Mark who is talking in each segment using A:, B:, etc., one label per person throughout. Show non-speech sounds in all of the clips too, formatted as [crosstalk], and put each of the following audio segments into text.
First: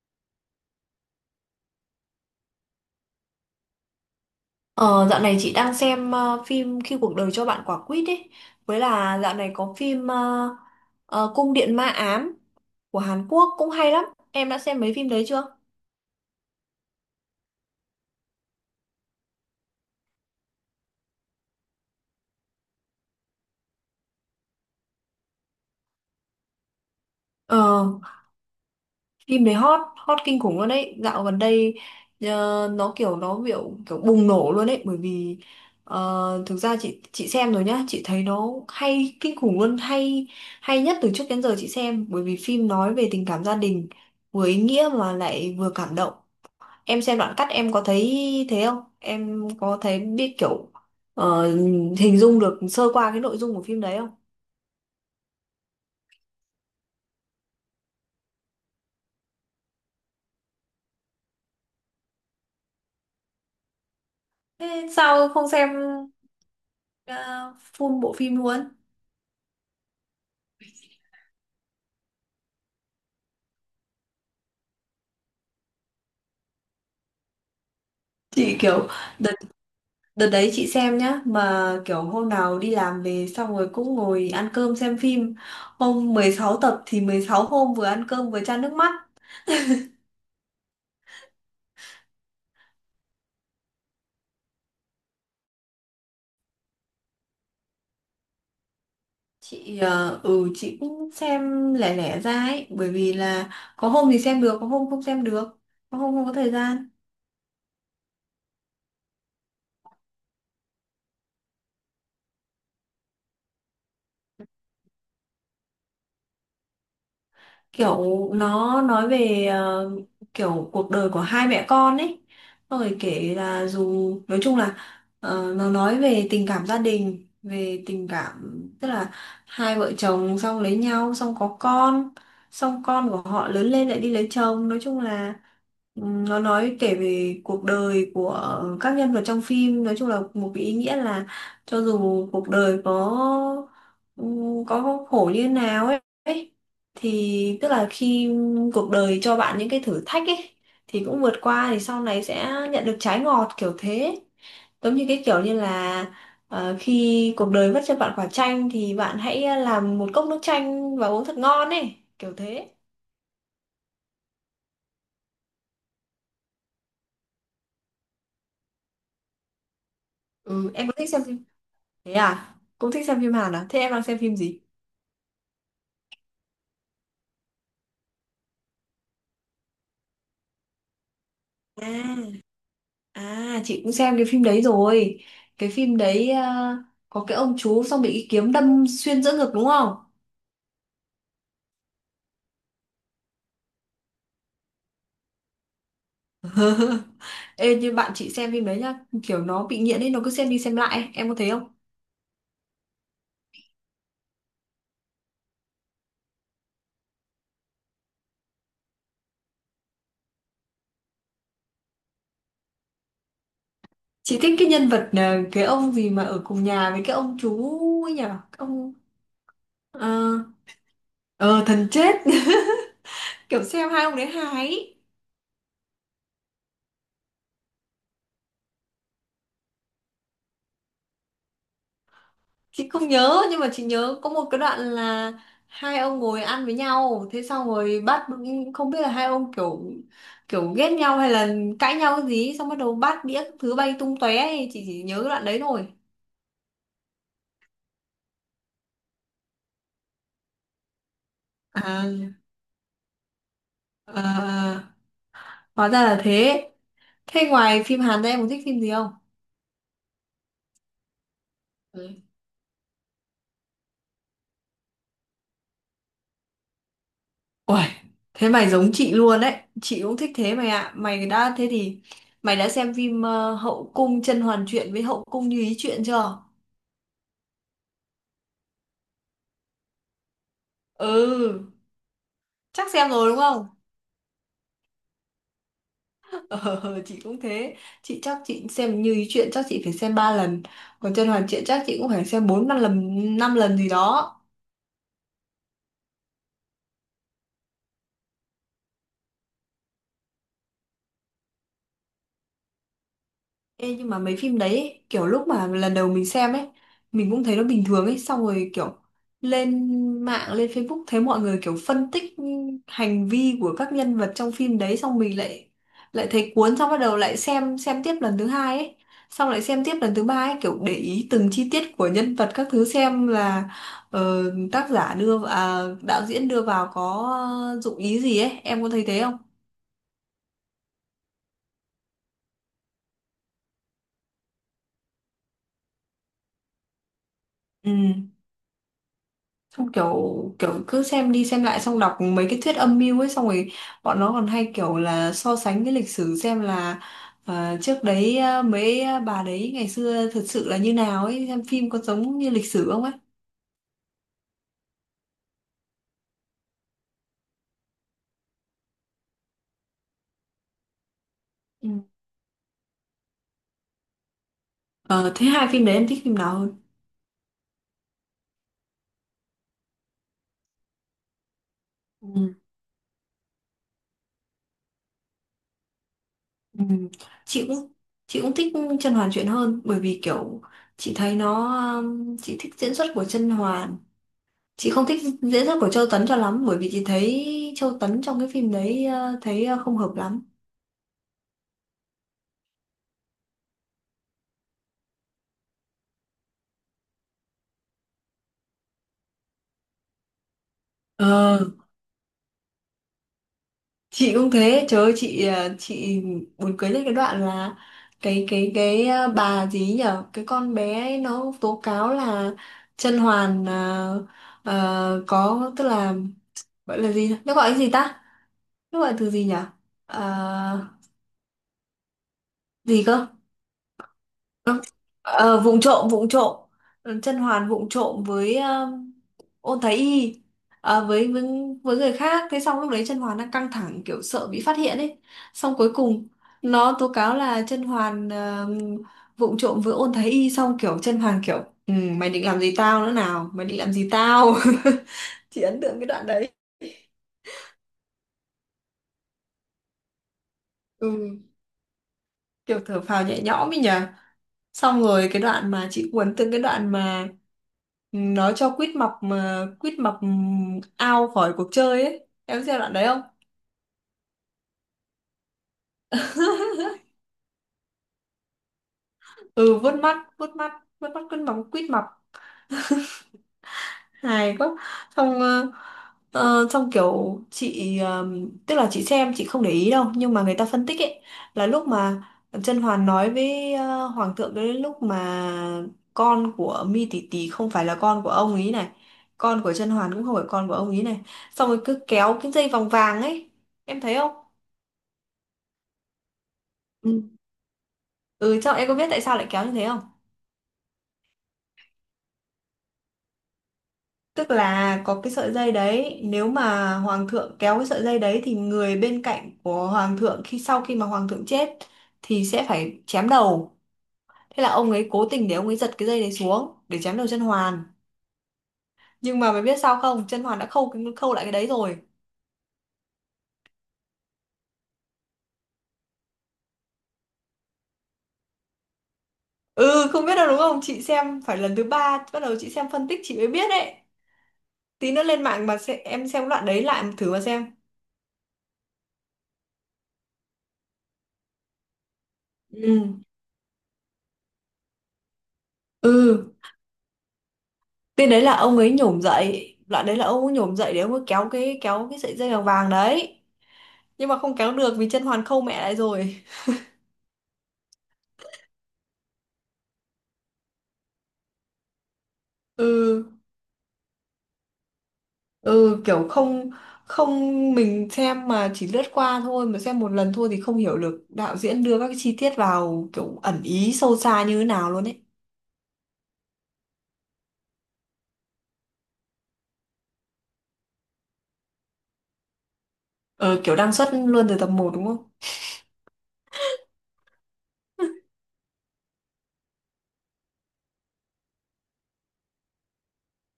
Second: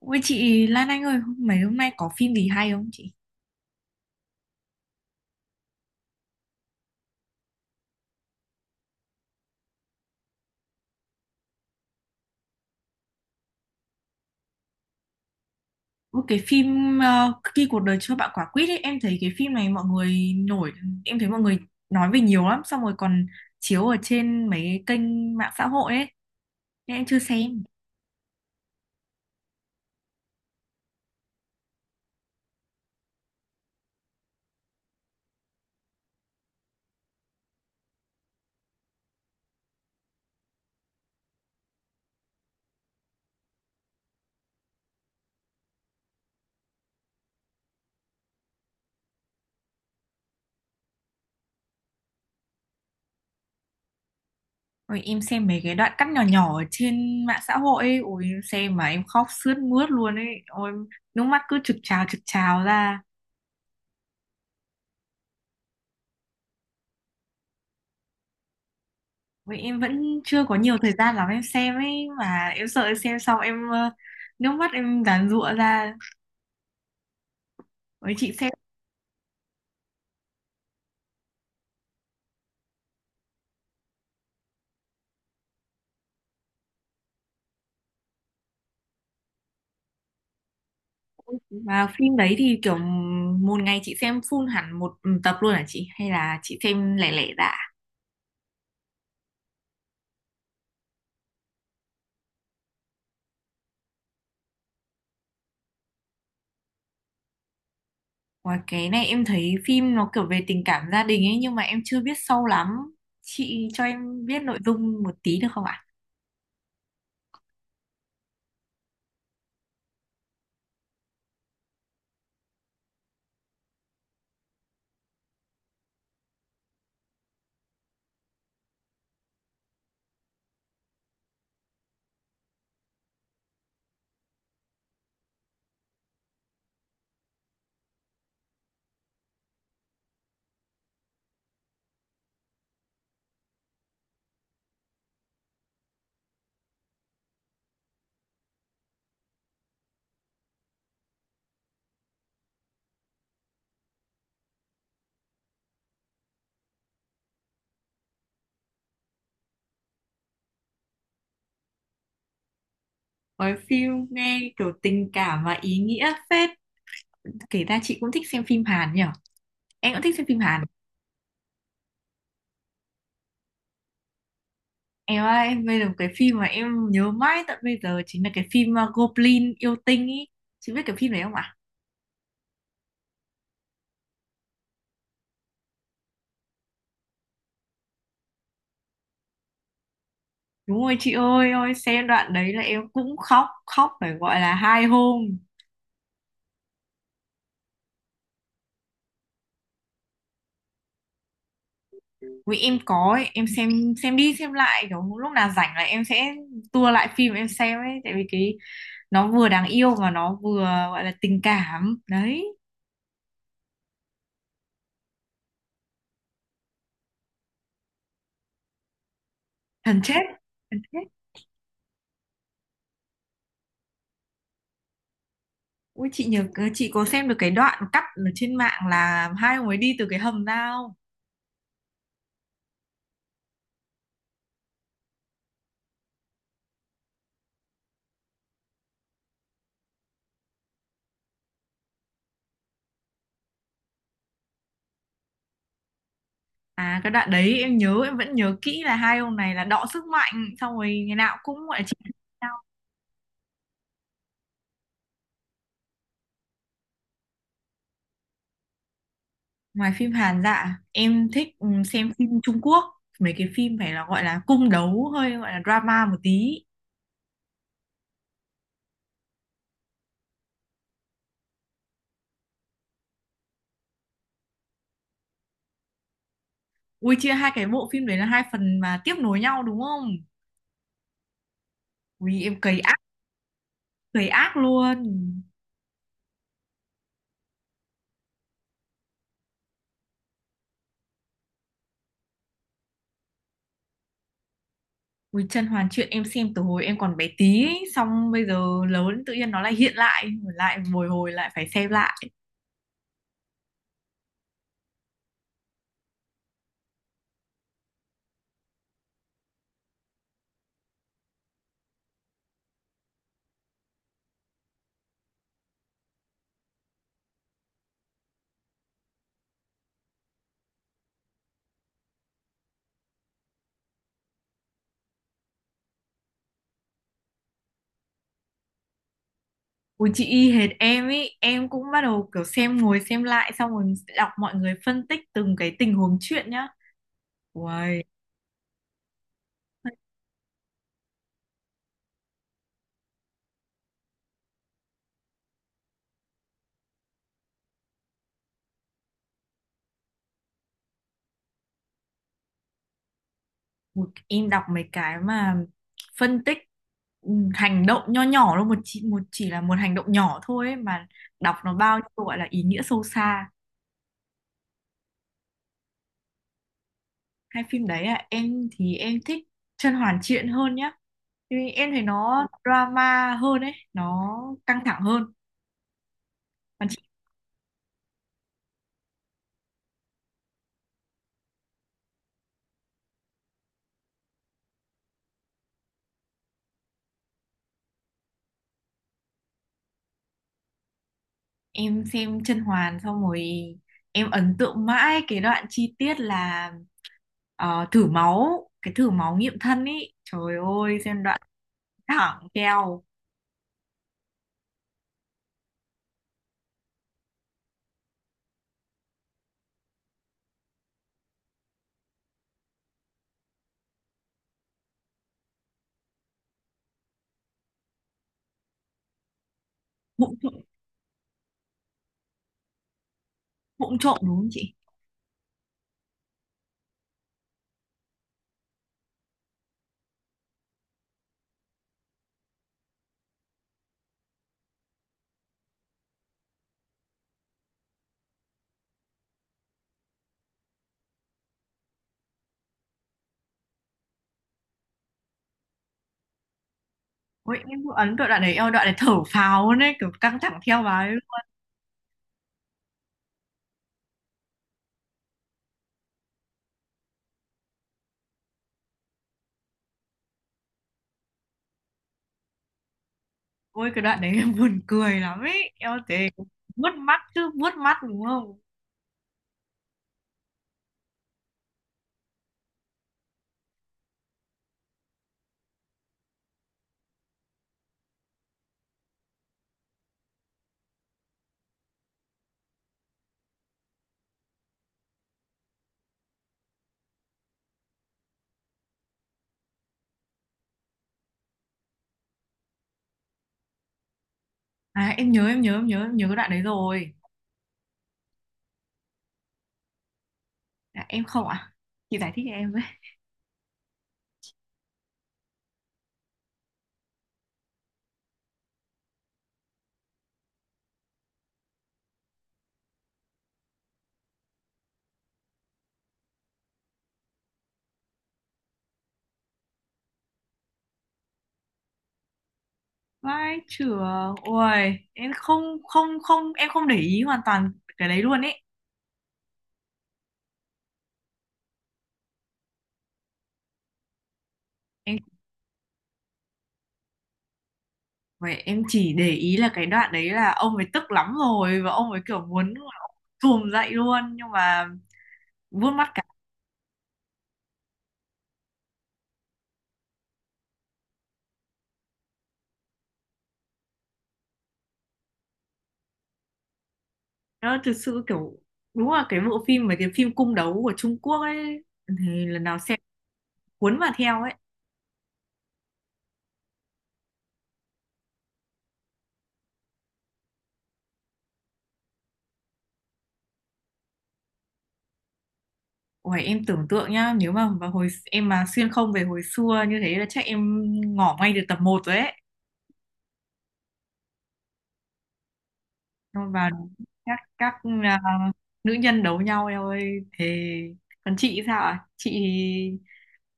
A: Ui chị Lan Anh ơi, mấy hôm nay có phim gì hay không chị?
B: Ờ, Dạo này chị đang xem phim Khi cuộc đời cho bạn quả quýt ấy, với là dạo này có phim Cung điện ma ám của Hàn Quốc cũng hay lắm. Em đã xem mấy phim đấy chưa?
A: Ui, cái phim Khi cuộc đời cho bạn quả quýt ấy, em thấy cái phim này mọi người nổi, em thấy mọi người nói về nhiều lắm, xong rồi còn chiếu ở trên mấy cái kênh mạng xã hội ấy, nên em chưa xem.
B: Ờ Phim đấy hot hot kinh khủng luôn đấy dạo gần đây, nó kiểu kiểu bùng nổ luôn đấy, bởi vì thực ra chị xem rồi nhá, chị thấy nó hay kinh khủng luôn, hay hay nhất từ trước đến giờ chị xem, bởi vì phim nói về tình cảm gia đình, vừa ý nghĩa mà lại vừa cảm động. Em xem đoạn cắt em có thấy thế không? Em có thấy biết kiểu ờ, hình dung được sơ qua cái nội dung của phim đấy không?
A: Ôi, em xem mấy cái đoạn cắt nhỏ nhỏ ở trên mạng xã hội ấy, ôi em xem mà em khóc sướt mướt luôn ấy, ôi nước mắt cứ trực trào ra.
B: Thế sao không xem ờ, full bộ phim luôn?
A: Ôi, em vẫn chưa có nhiều thời gian lắm em xem ấy, mà em sợ em xem xong em nước mắt em giàn giụa ra. Với chị xem,
B: Chị kiểu đợt đợt đấy chị xem nhá, mà kiểu hôm nào đi làm về xong rồi cũng ngồi ăn cơm xem phim. Hôm 16 tập thì 16 hôm vừa ăn cơm vừa chan nước mắt.
A: và phim đấy thì kiểu một ngày chị xem full hẳn một tập luôn hả chị hay là chị xem lẻ lẻ dạ?
B: Chị chị cũng xem lẻ lẻ ra ấy, bởi vì là có hôm thì xem được, có hôm không xem được, có hôm không có thời gian.
A: Và cái này em thấy phim nó kiểu về tình cảm gia đình ấy nhưng mà em chưa biết sâu lắm. Chị cho em biết nội dung một tí được không ạ?
B: Kiểu nó nói về kiểu cuộc đời của hai mẹ con ấy. Xong rồi kể là dù nói chung là nó nói về tình cảm gia đình, về tình cảm, tức là hai vợ chồng xong lấy nhau xong có con, xong con của họ lớn lên lại đi lấy chồng. Nói chung là nó nói kể về cuộc đời của các nhân vật trong phim, nói chung là một cái ý nghĩa là cho dù cuộc đời có khổ như thế nào ấy, thì tức là khi cuộc đời cho bạn những cái thử thách ấy thì cũng vượt qua, thì sau này sẽ nhận được trái ngọt kiểu thế. Giống như cái kiểu như là khi cuộc đời vất cho bạn quả chanh thì bạn hãy làm một cốc nước chanh và uống thật ngon ấy, kiểu thế.
A: Với phim nghe kiểu tình cảm và ý nghĩa phết. Kể ra chị cũng thích xem phim Hàn nhỉ? Em cũng thích xem phim Hàn.
B: Ừ, em có thích xem phim, thế à, cũng thích xem phim Hàn à, thế em đang xem phim gì?
A: Em ơi, em bây giờ một cái phim mà em nhớ mãi tận bây giờ chính là cái phim Goblin yêu tinh ý. Chị biết cái phim đấy không ạ?
B: À, à chị cũng xem cái phim đấy rồi. Cái phim đấy có cái ông chú xong bị cái kiếm đâm xuyên giữa ngực đúng không?
A: Đúng rồi chị ơi, ôi xem đoạn đấy là em cũng khóc, khóc phải gọi là hai hôm.
B: Ê, như bạn chị xem phim đấy nhá, kiểu nó bị nghiện ấy, nó cứ xem đi xem lại ấy. Em có thấy không?
A: Vì em có ấy, em xem đi xem lại kiểu lúc nào rảnh là em sẽ tua lại phim em xem ấy, tại vì cái nó vừa đáng yêu mà nó vừa gọi là tình cảm. Đấy,
B: Chị thích cái nhân vật cái ông gì mà ở cùng nhà với cái ông chú ấy nhở? Cái ông
A: thần chết,
B: ờ
A: thần chết.
B: ờ, thần chết. [laughs] Kiểu xem hai ông đấy hài ấy.
A: Ui chị nhớ chị có xem được cái đoạn cắt ở trên mạng là hai ông ấy đi từ cái hầm ra không?
B: Chị không nhớ, nhưng mà chị nhớ có một cái đoạn là hai ông ngồi ăn với nhau, thế xong rồi bắt, không biết là hai ông kiểu kiểu ghét nhau hay là cãi nhau cái gì ấy, xong bắt đầu bát đĩa các thứ bay tung tóe ấy. Chị chỉ nhớ cái đoạn đấy thôi.
A: À cái đoạn đấy em nhớ em vẫn nhớ kỹ là hai ông này là đọ sức mạnh xong rồi ngày nào cũng gọi là chị.
B: à, à, à, hóa ra là thế. Thế ngoài phim Hàn ra em có thích phim gì không?
A: Ngoài phim Hàn dạ, em thích xem
B: Ừ.
A: phim Trung Quốc, mấy cái phim phải là gọi là cung đấu hơi gọi là drama một tí.
B: Uầy, thế mày giống chị luôn đấy. Chị cũng thích thế mày ạ. Mày đã thế thì mày đã xem phim Hậu cung甄嬛truyện với Hậu cung Như ý truyện chưa?
A: Ui chia hai cái bộ phim đấy là hai phần mà tiếp nối nhau đúng không?
B: Ừ,
A: Ui em
B: chắc xem rồi đúng không?
A: cày ác luôn.
B: [laughs] Ờ, chị cũng thế. Chị chắc chị xem Như ý truyện chắc chị phải xem 3 lần. Còn甄嬛truyện chắc chị cũng phải xem 4 5 lần, 5 lần gì đó.
A: Ui Chân Hoàn Truyện em xem từ hồi em còn bé tí, ấy, xong bây giờ lớn tự nhiên nó lại hiện lại, lại bồi hồi lại phải xem lại.
B: Ê, nhưng mà mấy phim đấy ấy, kiểu lúc mà lần đầu mình xem ấy mình cũng thấy nó bình thường ấy, xong rồi kiểu lên mạng, lên Facebook thấy mọi người kiểu phân tích hành vi của các nhân vật trong phim đấy, xong mình lại lại thấy cuốn, xong bắt đầu lại xem tiếp lần thứ hai ấy, xong lại xem tiếp lần thứ ba ấy, kiểu để ý từng chi tiết của nhân vật các thứ, xem là ờ, tác giả đưa đạo diễn đưa vào có dụng ý gì ấy, em có thấy thế không?
A: Ui chị y hệt em ý, em cũng bắt đầu kiểu xem ngồi xem lại xong rồi đọc mọi người phân tích từng cái tình huống chuyện nhá.
B: Ừ.
A: Ui.
B: Xong kiểu kiểu cứ xem đi xem lại, xong đọc mấy cái thuyết âm mưu ấy, xong rồi bọn nó còn hay kiểu là so sánh cái lịch sử, xem là trước đấy bà đấy ngày xưa thật sự là như nào ấy, xem phim có giống như lịch sử không ấy.
A: Ui, em đọc mấy cái mà phân tích hành động nho nhỏ thôi một chỉ là một hành động nhỏ thôi ấy, mà đọc nó
B: Ừ.
A: bao nhiêu gọi là ý nghĩa sâu xa.
B: Ờ, thế hai phim đấy em thích phim nào hơn?
A: Hai phim đấy à em thì em thích Chân Hoàn Triện hơn nhá vì em thấy nó
B: Ừ.
A: drama hơn ấy nó căng thẳng hơn
B: Ừ.
A: còn chị.
B: chị cũng chị cũng thích Chân Hoàn chuyện hơn, bởi vì kiểu chị thấy nó chị thích diễn xuất của Chân Hoàn, chị không thích diễn xuất của Châu Tấn cho lắm, bởi vì chị thấy Châu Tấn trong cái phim đấy thấy không hợp lắm.
A: Em xem Chân Hoàn xong rồi em ấn tượng mãi cái đoạn chi tiết là thử máu cái thử máu nghiệm thân ấy, trời ơi xem đoạn
B: Ờ,
A: thẳng keo
B: chị cũng thế, trời ơi chị chị buồn cười nhất cái đoạn là bà gì ấy nhở, cái con bé ấy nó tố cáo là Chân Hoàn có, tức là gọi là gì nhỉ? Nó gọi cái gì ta, nó gọi từ gì nhở?
A: bụng
B: Ờ, gì cơ?
A: vụng trộm đúng không chị.
B: Ờ, vụng trộm, vụng trộm, Chân Hoàn vụng trộm với ôn thái y, à, với, với với người khác. Thế xong lúc đấy Chân Hoàn đang căng thẳng kiểu sợ bị phát hiện ấy, xong cuối cùng nó tố cáo là Chân Hoàn vụng trộm với ôn thái y, xong kiểu Chân Hoàn kiểu ừ, mày định làm gì tao nữa nào, mày định làm gì tao. [laughs] Chị ấn tượng cái đoạn đấy.
A: Ôi em cũng ấn tượng đoạn đấy, eo đoạn đấy thở phào luôn ấy kiểu căng thẳng theo bà
B: Ừ,
A: ấy.
B: kiểu thở phào nhẹ nhõm ấy nhờ. Xong rồi cái đoạn mà chị cuốn, từng cái đoạn mà nó cho quýt mập, mà quýt mập ao khỏi cuộc chơi ấy, em xem đoạn đấy.
A: Ôi cái đoạn đấy [laughs] em buồn cười lắm ấy, eo thế vuốt mắt chứ vuốt mắt đúng không.
B: Ừ, vuốt mắt, vuốt mắt, vuốt mắt cứ móng quít mập, hài quá. Xong xong kiểu chị tức là chị xem chị không để ý đâu, nhưng mà người ta phân tích ấy, là lúc mà Chân Hoàn nói với Hoàng thượng, cái lúc mà con của Mi Tỷ Tỷ không phải là con của ông ấy này, con của Chân Hoàn cũng không phải con của ông ấy này, xong rồi cứ kéo cái dây vòng vàng ấy, em thấy không?
A: À em nhớ cái đoạn đấy rồi.
B: Ừ. Ừ, trong em có biết tại sao lại kéo như thế không?
A: À, em không. À chị giải thích cho em với.
B: Tức là có cái sợi dây đấy, nếu mà hoàng thượng kéo cái sợi dây đấy thì người bên cạnh của hoàng thượng khi sau khi mà hoàng thượng chết thì sẽ phải chém đầu. Thế là ông ấy cố tình để ông ấy giật cái dây đấy xuống để chém đầu chân hoàn. Nhưng mà mày biết sao không? Chân hoàn đã khâu cái- khâu lại cái đấy rồi.
A: Vai trưởng ôi em không không không em không để ý hoàn toàn cái đấy luôn ấy.
B: Ừ, không biết đâu đúng không? Chị xem phải lần thứ ba bắt đầu chị xem phân tích chị mới biết đấy. Tí
A: Em
B: nữa lên mạng mà sẽ, em xem đoạn đấy lại thử mà xem.
A: vậy em chỉ để ý là cái đoạn đấy là ông ấy tức lắm rồi và ông ấy kiểu muốn
B: Ừ.
A: thùm dậy luôn nhưng mà vuốt mắt.
B: Ừ. Cái đấy là ông ấy nhổm dậy, đoạn đấy là ông ấy nhổm dậy để ông ấy kéo cái, kéo cái sợi dây vàng vàng đấy. Nhưng mà không kéo được vì chân hoàn khâu mẹ lại rồi.
A: Đó thực sự kiểu đúng là cái bộ phim mấy cái phim cung đấu của Trung Quốc ấy thì lần nào xem
B: Ừ,
A: cuốn vào theo ấy.
B: ừ kiểu không không mình xem mà chỉ lướt qua thôi, mà xem một lần thôi thì không hiểu được đạo diễn đưa các cái chi tiết vào kiểu ẩn ý sâu xa như thế nào luôn ấy.
A: Ủa, em tưởng tượng nhá nếu mà vào hồi em mà xuyên không về hồi xưa như thế là chắc em ngỏ ngay được tập một rồi ấy.
B: Ờ kiểu đang xuất luôn từ tập một đúng không?
A: Xong và các à, nữ nhân đấu nhau em ơi, thế còn chị sao ạ,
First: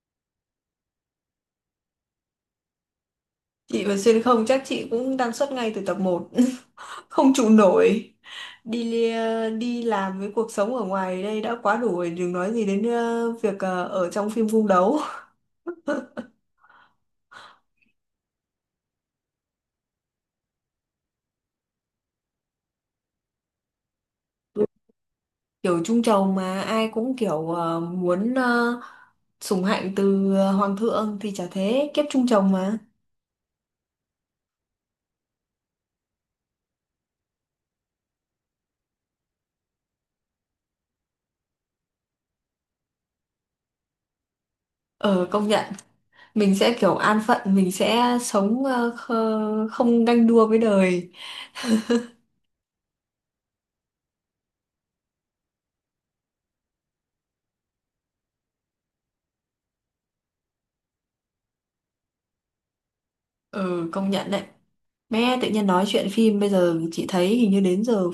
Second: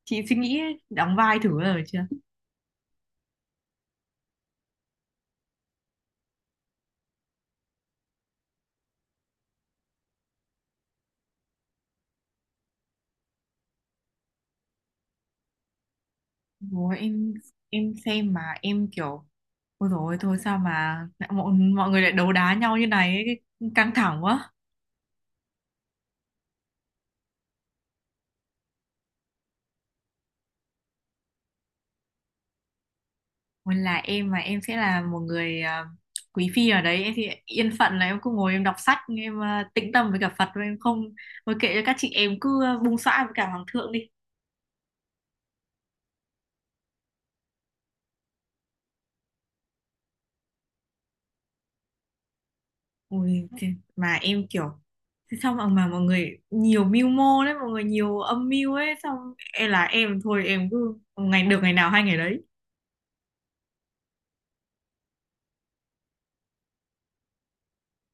A: chị suy nghĩ đóng vai thử rồi chưa?
B: Chị mà xuyên không chắc chị cũng đang suốt ngay từ tập một. [laughs] Không trụ nổi. Đi đi làm với cuộc sống ở ngoài đây đã quá đủ rồi. Đừng nói gì đến ở trong phim cung đấu.
A: Ủa, em xem mà em kiểu ôi rồi thôi sao mà lại mọi người lại đấu đá nhau như này ấy, cái- căng thẳng quá.
B: Kiểu trung trầu mà ai cũng kiểu muốn sủng hạnh từ hoàng thượng. Thì chả thế, kiếp trung trầu mà.
A: Còn là em mà em sẽ là một người à, quý phi ở đấy em thì yên phận là em cứ ngồi em đọc sách em à, tĩnh tâm với cả Phật, và em không, thôi kệ cho các chị em cứ à, bung xõa với cả hoàng thượng đi.
B: Ờ công nhận. Mình sẽ kiểu an phận, mình sẽ sống không ganh đua với đời.
A: Ôi thì, mà em kiểu thế sao mà mọi người nhiều mưu mô đấy mọi người nhiều âm mưu ấy, xong em là em thôi em cứ ngày được ngày nào hay ngày đấy.
B: Ờ công nhận đấy. Mẹ tự nhiên nói chuyện phim, bây giờ chị thấy hình như đến giờ,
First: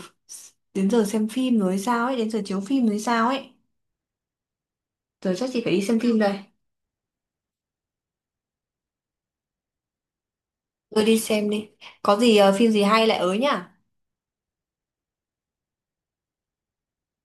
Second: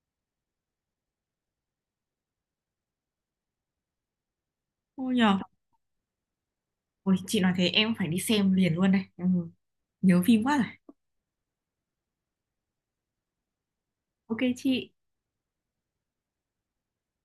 B: đến giờ xem phim rồi hay sao ấy, đến giờ chiếu phim rồi hay sao ấy.
A: Ôi
B: Giờ
A: nhờ.
B: chắc chị phải đi xem phim đây.
A: Ôi, chị nói thế em phải đi xem liền luôn đây. Ừ. Nhớ phim quá rồi.
B: Rồi đi xem đi. Có gì phim gì hay lại ới nhá.
A: Ok chị.